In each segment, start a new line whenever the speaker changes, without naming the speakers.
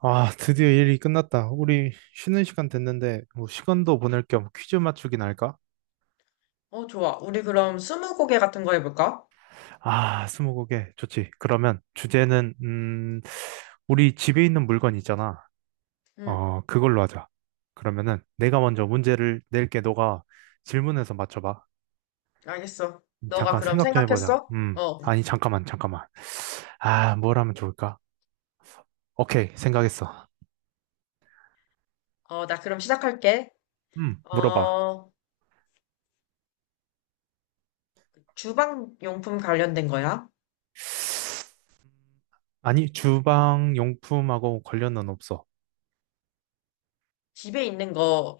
아, 드디어 일이 끝났다. 우리 쉬는 시간 됐는데, 뭐 시간도 보낼 겸 퀴즈 맞추기나 할까?
어, 좋아. 우리 그럼 스무고개 같은 거 해볼까?
아, 스무고개 좋지. 그러면 주제는, 우리 집에 있는 물건 있잖아.
응,
어, 그걸로 하자. 그러면은 내가 먼저 문제를 낼게. 너가 질문해서 맞춰봐.
알겠어. 너가
잠깐
그럼
생각 좀 해보자.
생각했어? 어,
아니, 잠깐만, 잠깐만. 아, 뭘 하면 좋을까? 오케이, 생각했어.
어, 나 그럼 시작할게.
물어봐.
어, 주방 용품 관련된 거야?
아니, 주방 용품하고 관련은 없어.
집에 있는 거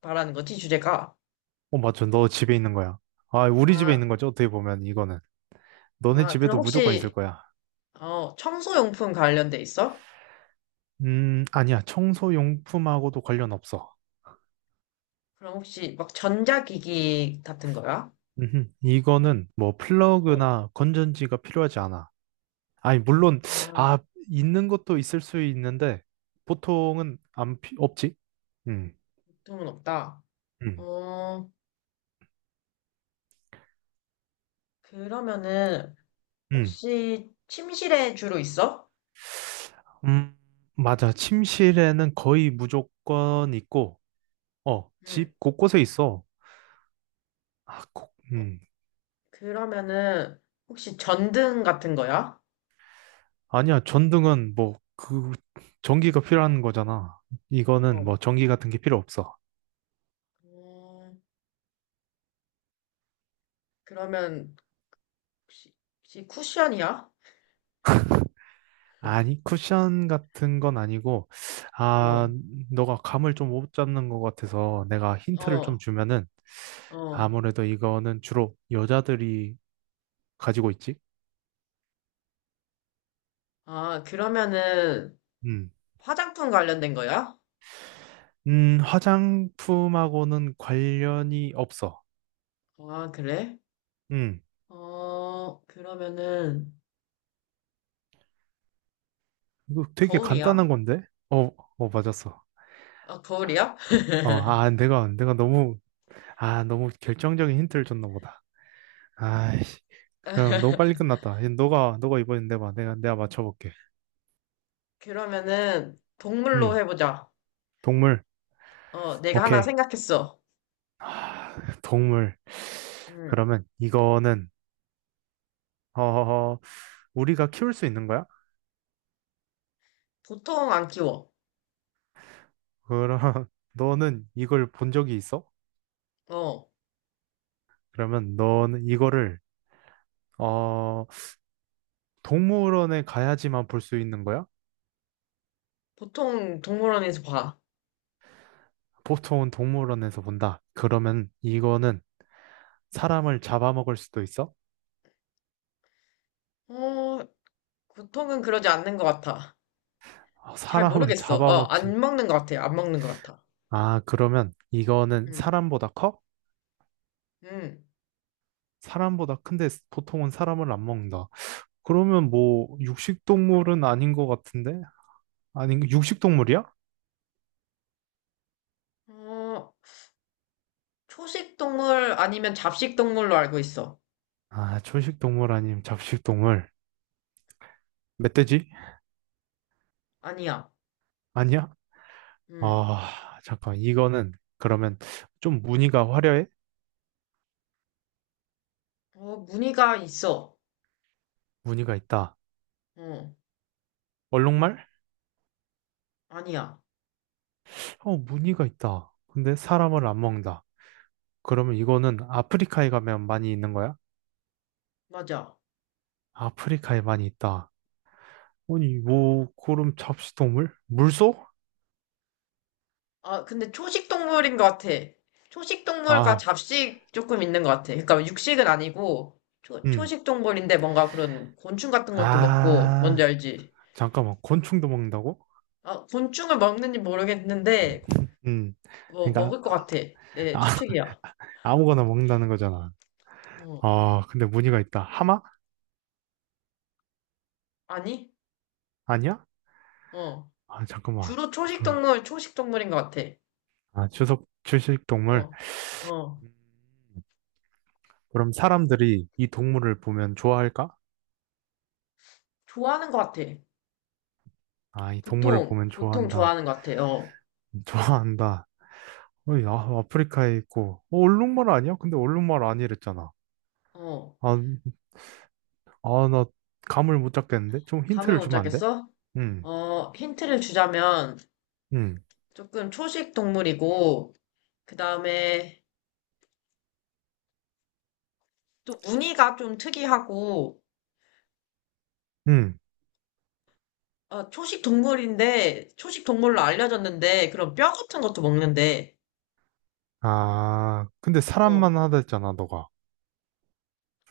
말하는 거지, 주제가?
어, 맞죠. 너 집에 있는 거야. 아, 우리 집에
아,
있는 거죠. 어떻게 보면 이거는. 너네
아,
집에도
그럼
무조건 있을
혹시,
거야.
어, 청소 용품 관련돼 있어?
아니야. 청소용품하고도 관련 없어.
그럼 혹시 막 전자기기 같은 거야?
음흠. 이거는 뭐
어,
플러그나 건전지가 필요하지 않아. 아니, 물론,
아,
아, 있는 것도 있을 수 있는데, 보통은 안, 없지? 음,
보통은 없다.
음,
어, 그러면은,
음.
혹시 침실에 주로 있어?
음, 맞아. 침실에는 거의 무조건 있고, 어,
응.
집 곳곳에 있어. 아, 꼭,
그러면은 혹시 전등 같은 거야?
아니야, 전등은 뭐, 그, 전기가 필요한 거잖아. 이거는
어.
뭐, 전기 같은 게 필요 없어.
음, 그러면 혹시, 혹시 쿠션이야?
아니, 쿠션 같은 건 아니고,
어,
아, 너가 감을 좀 못 잡는 것 같아서 내가 힌트를 좀
어,
주면은,
어.
아무래도 이거는 주로 여자들이 가지고 있지?
아, 그러면은
음.
화장품 관련된 거야?
화장품하고는 관련이 없어.
아, 그래?
음.
어, 그러면은
이거 되게
거울이야?
간단한 건데? 어, 어, 맞았어.
아, 거울이야?
어, 아, 내가 너무, 아, 너무 결정적인 힌트를 줬나 보다. 아이씨, 그럼 너무 빨리 끝났다. 너가 이번엔 내봐. 내가 맞춰볼게.
그러면은 동물로
음,
해보자.
동물.
어, 내가 하나
오케이.
생각했어.
동물.
음,
그러면 이거는, 어, 우리가 키울 수 있는 거야?
보통 안 키워.
그럼 너는 이걸 본 적이 있어?
어,
그러면 너는 이거를, 어, 동물원에 가야지만 볼 수 있는 거야?
보통 동물원에서 봐.
보통은 동물원에서 본다. 그러면 이거는 사람을 잡아먹을 수도 있어?
어, 보통은 그러지 않는 것 같아.
어,
잘
사람을
모르겠어. 어,
잡아먹진.
안 먹는 것 같아요. 안 먹는 것 같아.
아, 그러면 이거는
음,
사람보다 커?
음.
사람보다 큰데 보통은 사람을 안 먹는다. 그러면 뭐 육식동물은 아닌 것 같은데? 아닌 육식동물이야?
어, 초식 동물 아니면 잡식 동물로 알고 있어.
아, 초식동물 아님 잡식동물. 멧돼지?
아니야.
아니야?
음.
아, 잠깐. 이거는 그러면 좀 무늬가 화려해?
어, 무늬가 있어.
무늬가 있다.
어,
얼룩말?
아니야.
어, 무늬가 있다. 근데 사람을 안 먹는다. 그러면 이거는 아프리카에 가면 많이 있는 거야?
맞아.
아프리카에 많이 있다. 아니, 뭐, 그럼 잡식동물? 물소?
아, 근데 초식 동물인 것 같아. 초식 동물과
아,
잡식 조금 있는 것 같아. 그러니까 육식은 아니고, 초,
음.
초식 동물인데 뭔가 그런 곤충 같은 것도 먹고, 뭔지
아.
알지?
잠깐만, 곤충도 먹는다고?
아, 곤충을 먹는지 모르겠는데,
음,
뭐,
그러니까
먹을 것 같아. 내 추측이야.
아, 무거나 먹는다는 거잖아.
어.
아, 근데 무늬가 있다. 하마?
아니?
아니야?
어.
아, 잠깐만.
주로 초식
그,
동물, 초식 동물인 것 같아.
아, 주석 주식 동물.
어, 어.
음, 그럼 사람들이 이 동물을 보면 좋아할까?
좋아하는 것 같아.
아, 이 동물을
보통,
보면
보통
좋아한다.
좋아하는 것 같아. 어,
좋아한다. 어이, 아, 아프리카에 있고. 어, 얼룩말 아니야? 근데 얼룩말 아니랬잖아.
어.
아, 아, 나 감을 못 잡겠는데? 좀
감을
힌트를
못
주면 안 돼?
잡겠어?
음,
어, 힌트를 주자면
음,
조금 초식 동물이고, 그 다음에 또 무늬가 좀 특이하고,
음.
어, 초식 동물인데, 초식 동물로 알려졌는데, 그런 뼈 같은 것도 먹는데,
아, 근데
어, 어,
사람만 하다 했잖아, 너가.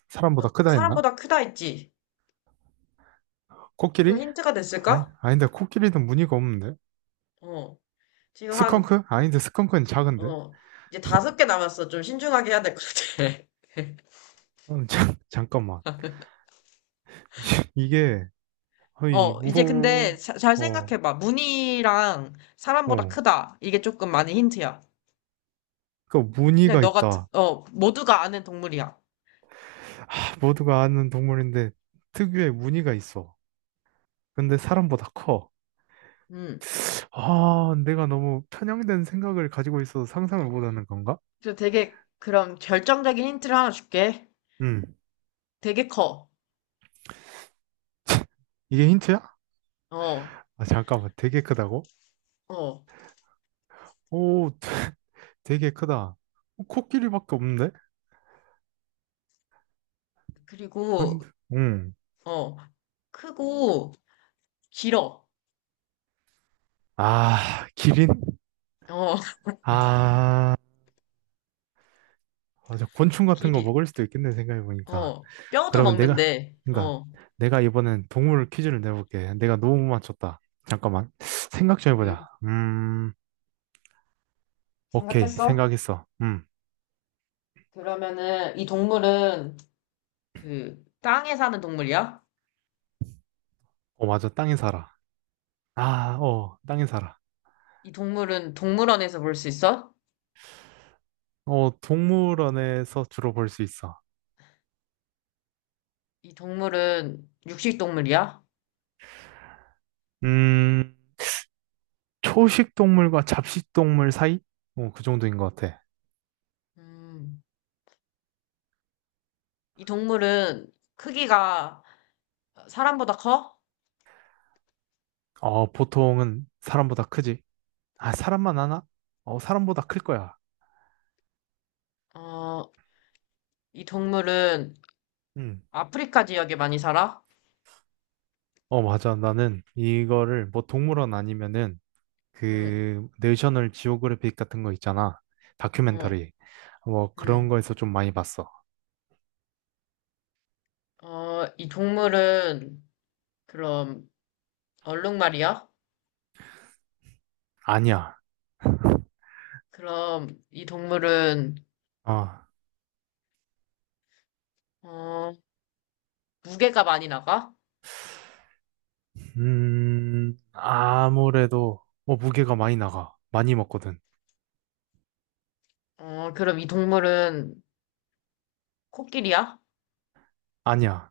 사람보다 크다 했나?
사람보다 크다 했지? 조금
코끼리?
힌트가
아니,
됐을까?
아닌데, 코끼리는 무늬가 없는데?
어. 지금 한
스컹크? 아닌데, 스컹크는 작은데?
어, 이제 다섯 개 남았어. 좀 신중하게 해야 될 것 같아.
자, 잠깐만. 이게, 어이,
어, 이제 근데
무,
잘
어,
생각해봐. 무늬랑 사람보다
어.
크다. 이게 조금 많은 힌트야.
그
그냥
무늬가
너가,
있다.
어, 모두가 아는 동물이야.
아, 모두가 아는 동물인데, 특유의 무늬가 있어. 근데 사람보다 커.
음.
아, 내가 너무 편향된 생각을 가지고 있어서 상상을 못하는 건가?
그래서 되게, 그럼 결정적인 힌트를 하나 줄게.
음,
되게 커.
이게 힌트야?
어,
아, 잠깐만, 되게 크다고?
어.
오, 되게 크다. 어, 코끼리밖에 없는데?
그리고,
아닌데? 응.
어, 크고, 길어.
아, 기린?
어,
아, 맞아. 곤충 같은 거
길이,
먹을 수도 있겠네, 생각해보니까.
어, 뼈도
그러면 내가,
먹는데,
그러니까
어.
내가 이번엔 동물 퀴즈를 내볼게. 내가 너무 못 맞췄다. 잠깐만. 생각 좀
음,
해보자. 오케이.
생각했어?
생각했어. 음.
그러면은 이 동물은 그 땅에 사는 동물이야?
어, 맞아. 땅에 살아. 아, 어, 땅에 살아.
이 동물은 동물원에서 볼 수 있어?
어, 동물원에서 주로 볼 수 있어.
이 동물은 육식 동물이야?
음, 초식 동물과 잡식 동물 사이? 어, 그 정도인 것 같아.
음, 이 동물은 크기가 사람보다 커?
어, 보통은 사람보다 크지. 아, 사람만 하나? 어, 사람보다 클 거야.
어, 이 동물은
응.
아프리카 지역에 많이 살아?
어, 맞아. 나는 이거를 뭐 동물원 아니면은
음,
그 내셔널 지오그래픽 같은 거 있잖아.
어,
다큐멘터리. 뭐 그런
음.
거에서 좀 많이 봤어.
어, 이 동물은 그럼 얼룩말이야?
아니야.
그럼 이 동물은
아,
어, 무게가 많이 나가?
아무래도 뭐 무게가 많이 나가. 많이 먹거든.
어, 그럼 이 동물은 코끼리야?
아니야.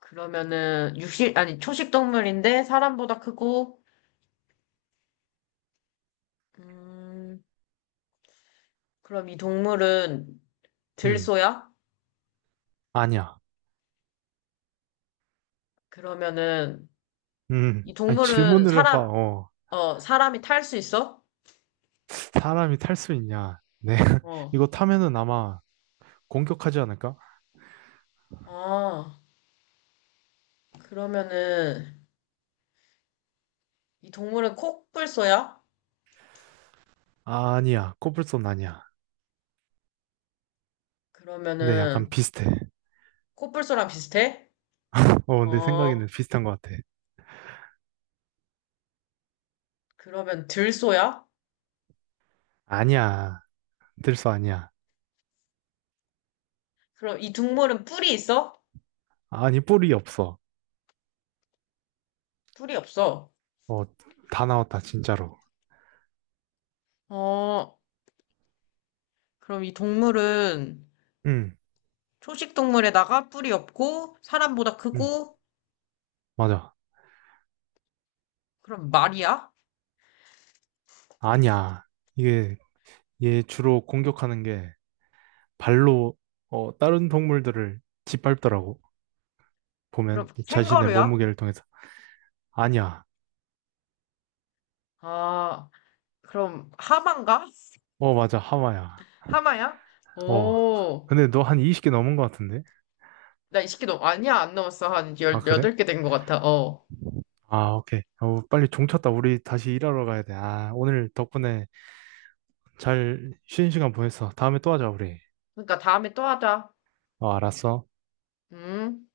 그러면은 육식 아니 초식 동물인데 사람보다 크고, 음, 그럼 이 동물은
응.
들소야?
아니야.
그러면은 이
아니,
동물은
질문을 해봐.
사람,
어.
어, 사람이 탈 수 있어?
사람이 탈 수 있냐? 네.
어.
이거 타면은 아마 공격하지 않을까?
아, 그러면은 이 동물은 코뿔소야?
아, 아니야. 코뿔소는 아니야. 근데 약간
그러면은
비슷해.
코뿔소랑 비슷해?
어, 내
어,
생각에는 비슷한 것 같아.
그러면 들소야?
아니야. 들소 아니야.
그럼 이 동물은 뿔이 있어?
아니, 뿔이 없어.
뿔이 없어.
어, 다 나왔다, 진짜로.
어, 그럼 이 동물은
응,
초식 동물에다가 뿔이 없고 사람보다
응,
크고,
맞아.
그럼 말이야?
아니야. 이게, 얘 주로 공격하는 게 발로, 어, 다른 동물들을 짓밟더라고.
그럼
보면 자신의
캥거루야?
몸무게를 통해서. 아니야.
아, 그럼 하마인가?
어, 맞아. 하마야.
하마야?
어.
오,
근데 너 한 20개 넘은 것 같은데?
나 이 새끼 너 아니야 안 넘었어 한
아, 그래?
18개 된 것 같아. 어.
아, 오케이. 어, 빨리 종 쳤다. 우리 다시 일하러 가야 돼. 아, 오늘 덕분에 잘 쉬는 시간 보냈어. 다음에 또 하자, 우리.
그러니까 다음에 또 하자.
어, 알았어.
음.